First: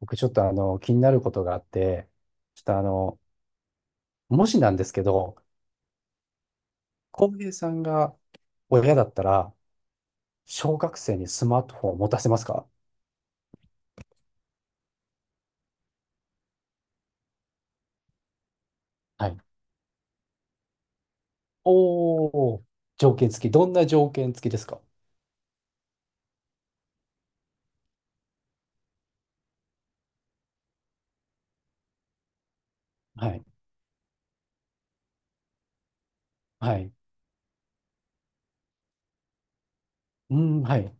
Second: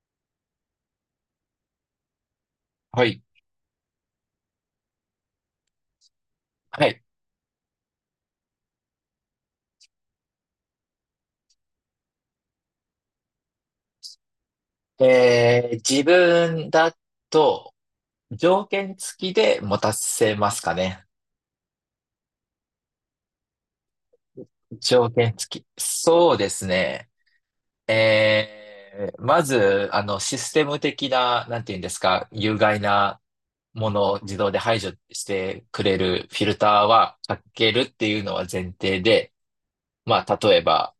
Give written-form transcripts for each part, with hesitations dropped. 僕ちょっと気になることがあって、ちょっとはい。もしなんですけど、はい。浩平さんが親だったら、小学生にスマートフォンを持たせますか？自分だと、条件付はきい。で持たせますかね。おー、条件付き。どんな条件付きですか？条件付き。そうですね。まず、システム的な、なんていうんですか、有害なはい。ものを自動で排除してくれるフィルタはーい。はかけるっていうのは前提で、まうあ、例えん、はば、い。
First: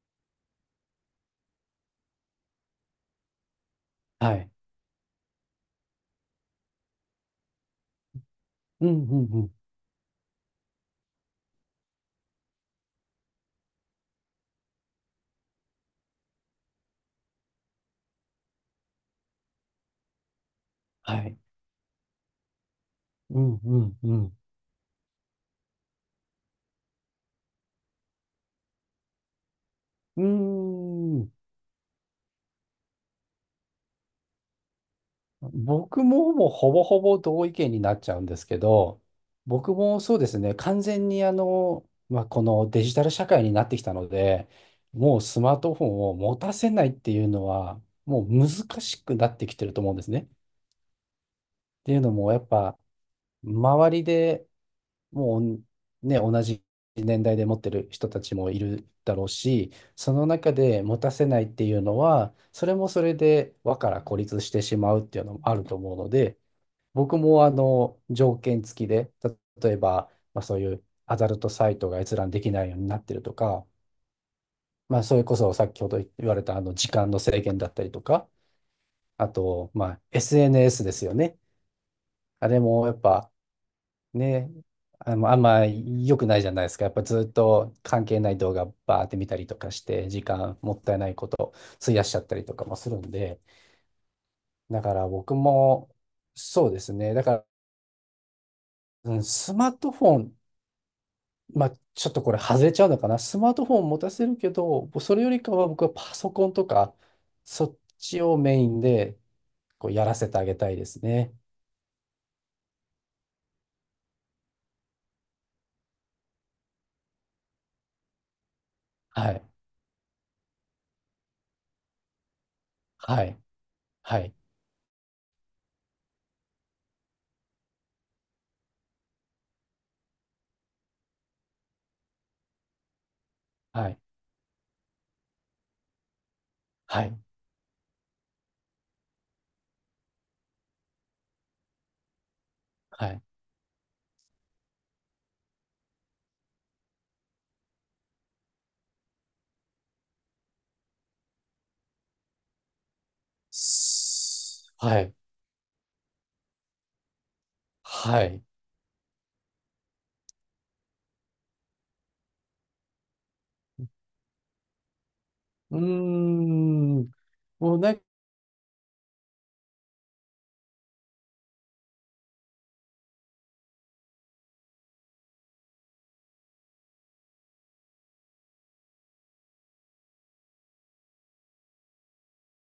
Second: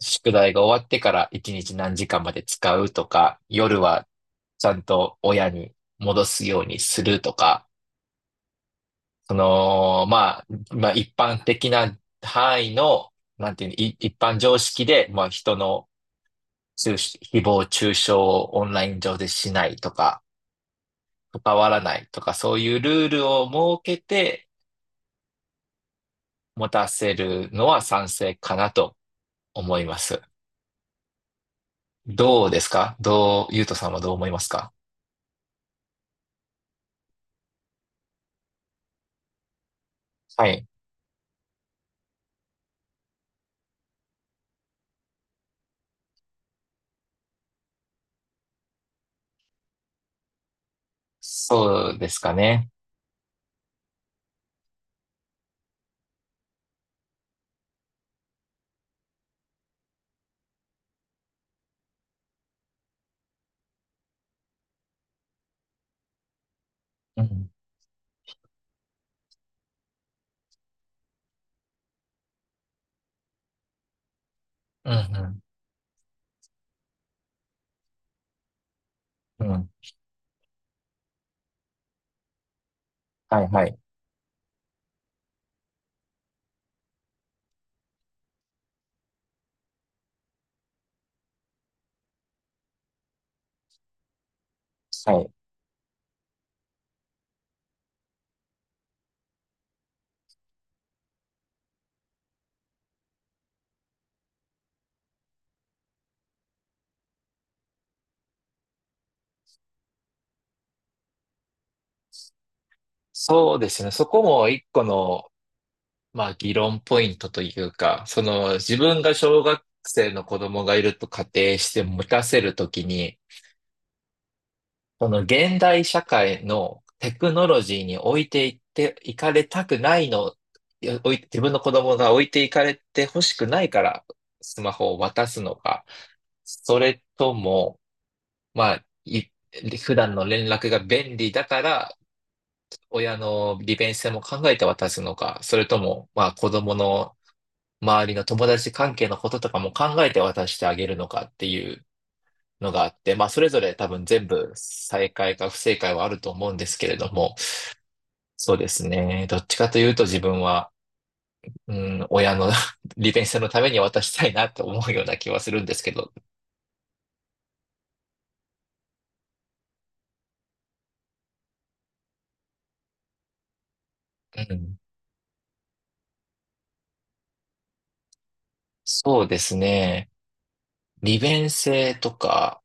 宿題が終わってから1日何時間まで使うとか、夜ははい。ちゃんと親に戻すようにするとか、うん、うん、そうん。の、まあ、一般的な範囲の、なんていうの、一般常識で、まあ、人の誹謗中傷をオンライン上でしないとか、はい。関わらないとか、そういうルールうをん、う設けん、うん。て持たせるのは賛成かなと思います。うーん。どうですかどう、ゆうとさんはどう思いますか？僕ももうほぼほぼ同意見になっちゃうんですけど、僕もそうですはね、い。完全にまあ、このデジタル社会になってきたので、もうスマートフォンを持たせないっていうのは、もう難しくなってきてると思うんですね。っそていううでのすも、かやっね。ぱ、周りでもうね、同じ年代で持ってる人たちもいるだろうし、その中で持たせないっていうのは、それもそれで輪から孤立してしまうっていうのもあると思うので、僕うもん。あの条件付きで、例えば、まあ、そういうアダルトサイトが閲覧できないようになってるとか、うまあ、それこん、そ先ほど言われたあの時間の制限だったりとか、あうん、うと、ん。まあ、SNS ですよね。あれもやっぱはい、はい。ね、まあんま良くないじゃないですか。やっぱずっと関係ない動画バーって見たりとかして、時間もったいないこと費やしちゃったりとかもするんで、だからはい。僕もそうですね。だから、うん、スマートフォン、まあ、ちょっとこれ外れちゃうのかな。スマートフォン持たせるけど、それよりかは僕はパソコンとか、そっちをメインでこうやらせてあげたいですね。そうですね。そこも一個の、まあ、議論ポイントというか、その自分がは小い。学生の子供がいると仮定して持たせるときに、はい。はい。その現代社会のテクノロジーに置いていっていかれたくないの、いや置い自分の子供が置いていかれて欲しくないかはい。らスマホを渡すのか、それはい。とも、まあ、普段の連絡が便利だから、は親い。の利便性も考えて渡すのか、それとも、まあ、子供の周りの友達関係のこととかも考えて渡してあげるのかっていうのがあって、まあそれぞれ多分全部すは正い。解か不正解はあると思うんですけれども、はい。そうですね。どっちかというと自分は、うん、親の 利便性のために渡したいなと思うような気はするんでうーすけど、ん。もうなんかうん、そうですね。利便性とか、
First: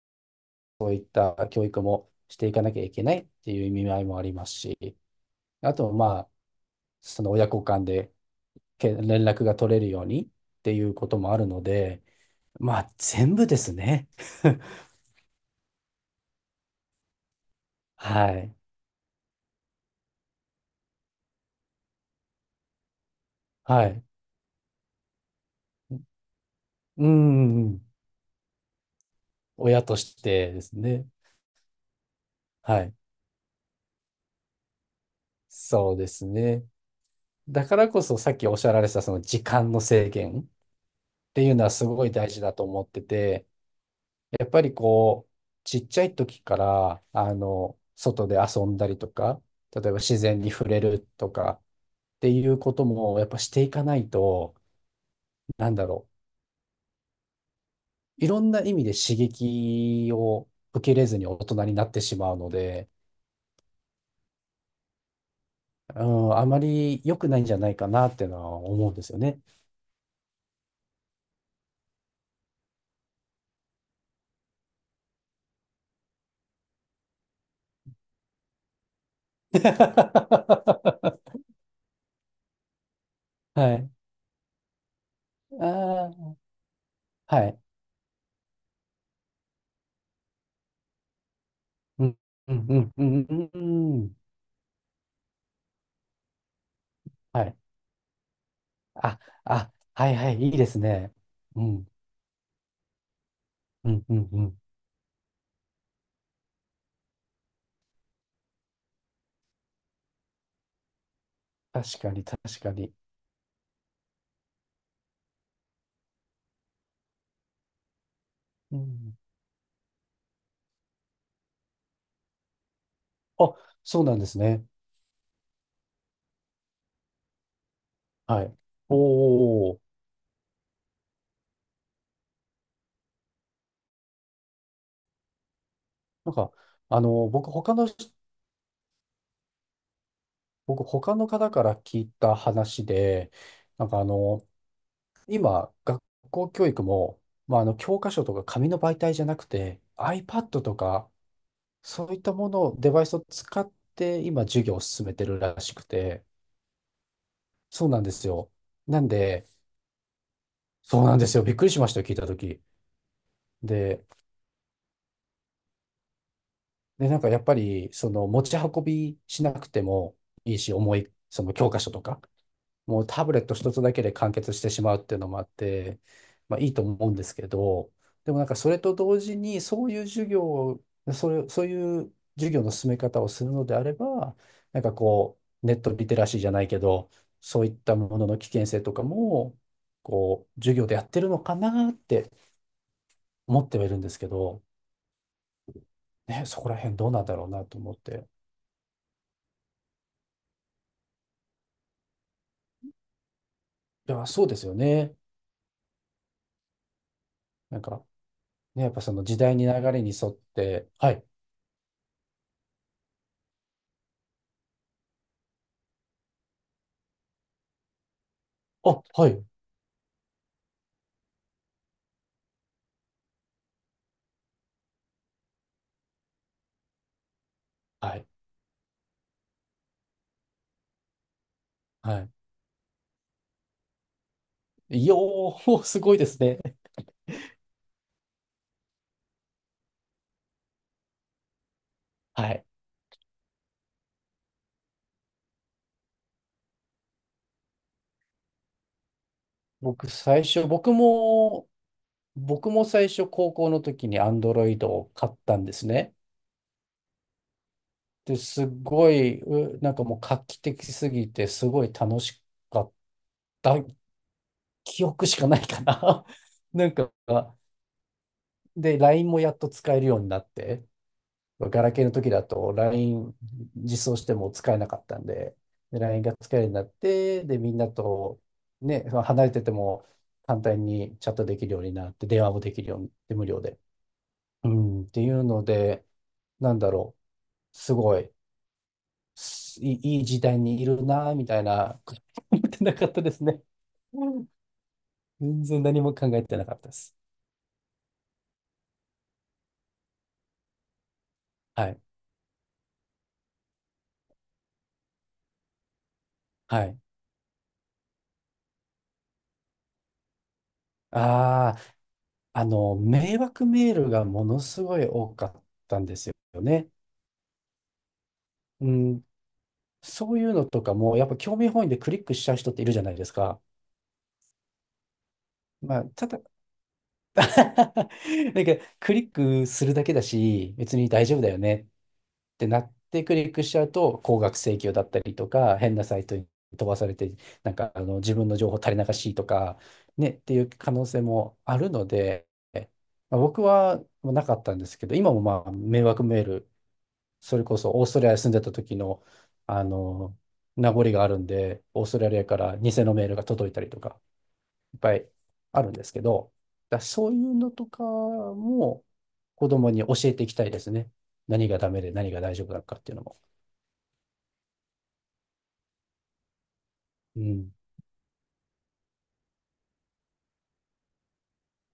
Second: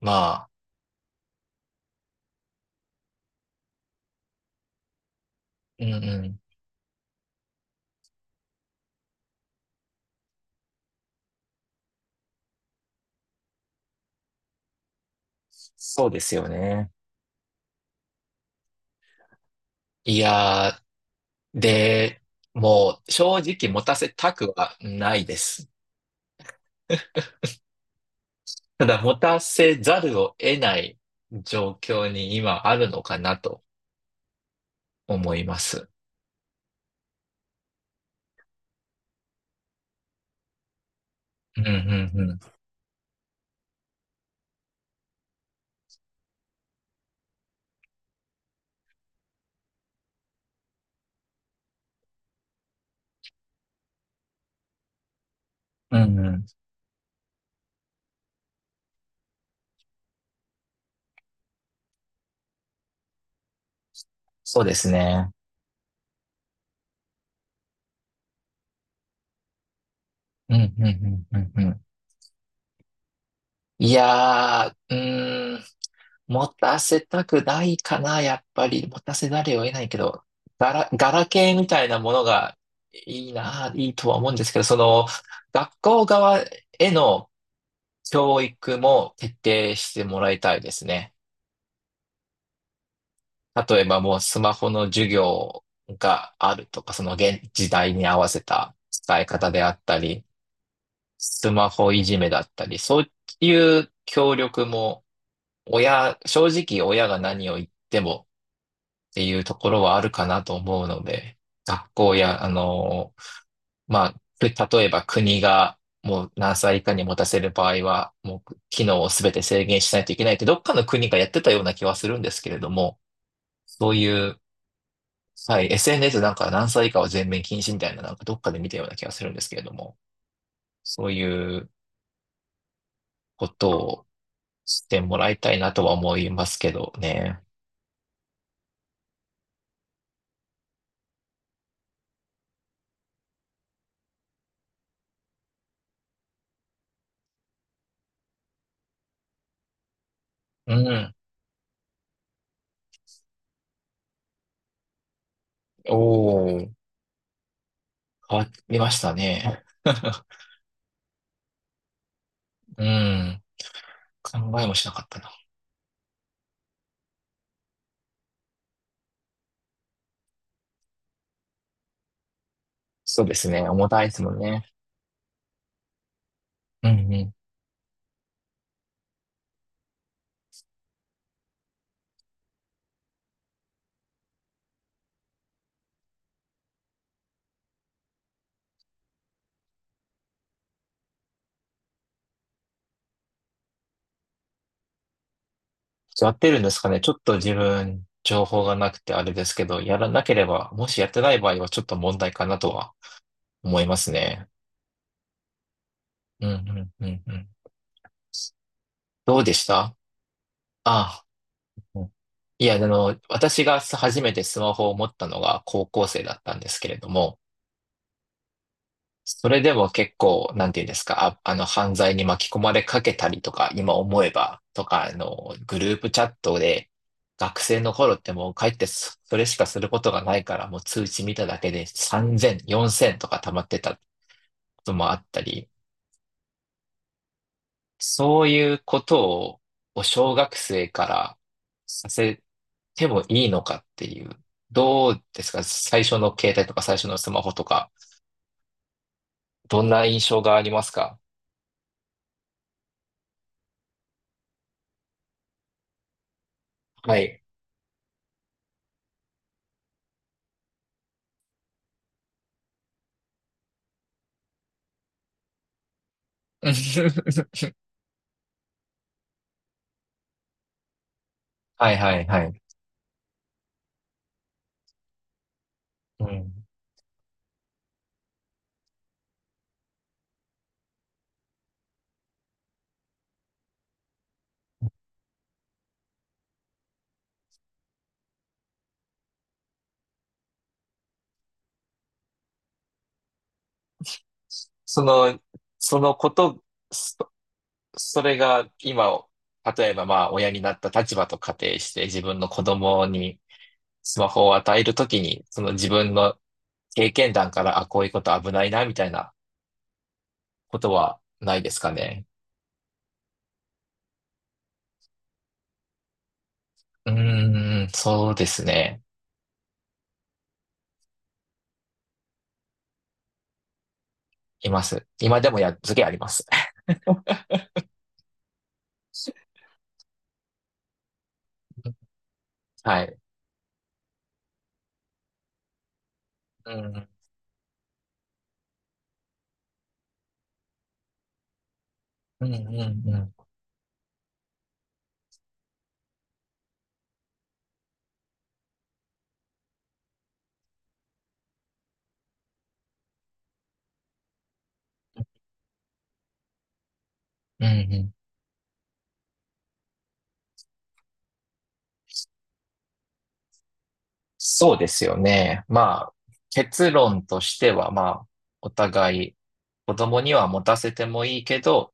まあ、そういった教育もしていかなきゃいけないっていう意味合いもありますし、あうと、んうまあ、ん、その親子間で連絡が取れるようにっていうこともあるので、まあ、全部ですね。そうですよね。はい。いやで、もう正直持はたい。せたくはないです。うん、ただ持たせ親とざしるをて得ですないね。状況に今あはるい。のかなと思います。そうですね。だからこそさっきおっしゃられたその時間の制限っていううのんうはすごい大ん事だと思ってて、やっぱりこう、ちっちゃい時から、外で遊んだりとか、例えば自然に触れるとかっていうこともやっぱしていかないと、なんだうろん。うんう。うん。いろんな意味で刺激を受けれずに大人になってしまうので、そうですね。うん、あまり良くないんじゃないかなっていうのは思うんですよね。うんうんうんうんうん。いやー、うーん、持たせたくないかな、やっぱり。持たせざ るを得ないけど、ガはラケーみたいなものがいいな、い。いいとは思うんですけど、その、学校あ側へのあ、はい。教育も徹底してもらいたいですね。うん、うん、うん、うん、うんう例えばんうん。もうスマホの授業があるとか、その現はい。時代に合わせたあ、使い方でああ、ったはい、り、はい、いいですね。スうマん、ホいじめだったり、そういううん、うん、協うん。力も正直親が何を言ってもっていうところはあるかなと思うので、学確か校に、や、確かに。まあ、く例えば国がもう何歳以下に持たせる場合は、もうう機能をん。全て制限しないといけないって、どっかの国がやってたような気はするんですけれども、あ、そうそういなんですうね。はい、SNS なんか何歳以下は全面禁止みたいな、なんかどっはかい。で見たような気がするんですけれおどお、も、そういうことをしてもらいたいなとは思いなんまか、すけどあの、ね。僕、他の人僕、他の方から聞いた話で、なんか今、学校教育も、まあ、教科書とか紙の媒体じゃなくて、iPad うとか、ん。そういったものを、デバイスを使って、今、授業を進めてるらしくおて、ー、そうなんです変わよ。りましなんたで、ね。そうなんですよ。びっくりしましたよ、聞いたとき。うん。で、考えもしなかったな。なんかやっぱり、その、持ち運びしなくてもいいし、重い、その教科書とか、もうそタうブでレッすトね。一つ重だけたいでですも完ん結しね。てしまうっていうのもあって、まあいいとう思うんんうでん。すけど、でもなんかそれと同時に、そういう授業を、それ、そういう授業の進め方をするのであれば、なんかこう、ネットリテラシーじゃないけど、そういったものの危険性とかも、こう、授業でやってるのかなって思ってはいるんですけど、やっね、てるそんこでらすか辺ね。ちどうょっなんとだろう自なと思っ分、て。情報がなくてあれですけど、やらなければ、もしやってない場合はちょっと問題かなとは思いますいや、そうね。ですよね。うんうんうんうん。なんか、ね、やっぱそのど時うで代しに流たれに沿って、はあい、あ、いや、あの、私が初めてスマホを持ったのが高校生だったんですけれども、あ、はい、それでも結構、なんていうんですか、あ、あの、犯罪に巻き込まれかけたりとか、今思えば、とか、あの、グループチャットで、学生の頃はっい。てもう帰ってそれしかすることがないから、もう通知見ただけではい、3000、4000とか溜まってたこといもやあったり、ー、すごいですね。そういうことを、小学生からさせはい。てもいいのかっていう、どうですか最初の携帯とか最初のスマホとか、どんな僕、印象最があ初、ります僕か？も、僕も最初、高校の時に Android を買ったんですね。はい。で、すごい、なんかもう画期的すぎて、すごい楽しかった記憶しかないかな。なんか、で、LINE もやっと使えるようになって、ガはラいケーのはい時だはい。と LINE 実装しても使えなかったんで、で LINE うがん。使えるようになって、で、みんなとね、離れてても簡単にチャットできるようになって、電話もできるようになって、無料で。うん、っていうので、なんだろう、すごい、すいい、い時代にいるな、みたいな、思ってなかったですね。うん、その、全然そ何もの考こえてと、なかったです。そ、それが今、例えばまあ親になった立場と仮定はしい。て自分の子供にスマホを与えるときに、その自分のはい。経験談から、あ、こういうこと危ないな、みたいなことはないであすあ、かね。迷惑メールがものすごい多かったんですよね。うーん、そうですうね。ん、そういうのとかも、やっぱ興味本位でクリックしちゃう人っているじゃないですか。います。今でもやっつまけあ、ありまただ、す。なんか、クリックするだけだし、別に大丈夫だよねってなっはい。てクリックしちゃうと、高額請求だったりとか、変なサイトにうん、飛うばさん、れて、なんか、自分の情報垂れ流しとか、ね、っていう可能性もあるのうで、ん、うまあ、ん。僕はなかったんですけど、今もまあ、迷惑メールそれこそオーストラリアに住んでた時の、あの、名残があるんで、オーストラリアから偽のメールが届いたりとか、いっぱいあるんですけど、そういううん、のとうかん。も子供に教えていきたいですね。何がダメで何が大丈夫なのかっていうのも。そうですよね。まあ、結論うとしてん。は、まあ、お互い子供には持たせてもいいけど、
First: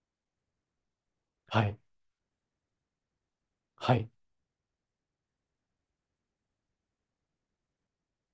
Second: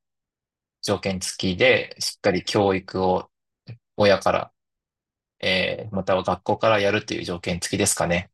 条件付きはい。で、しっかり教育をはい。親から、または学校からやるという条件付きですかね。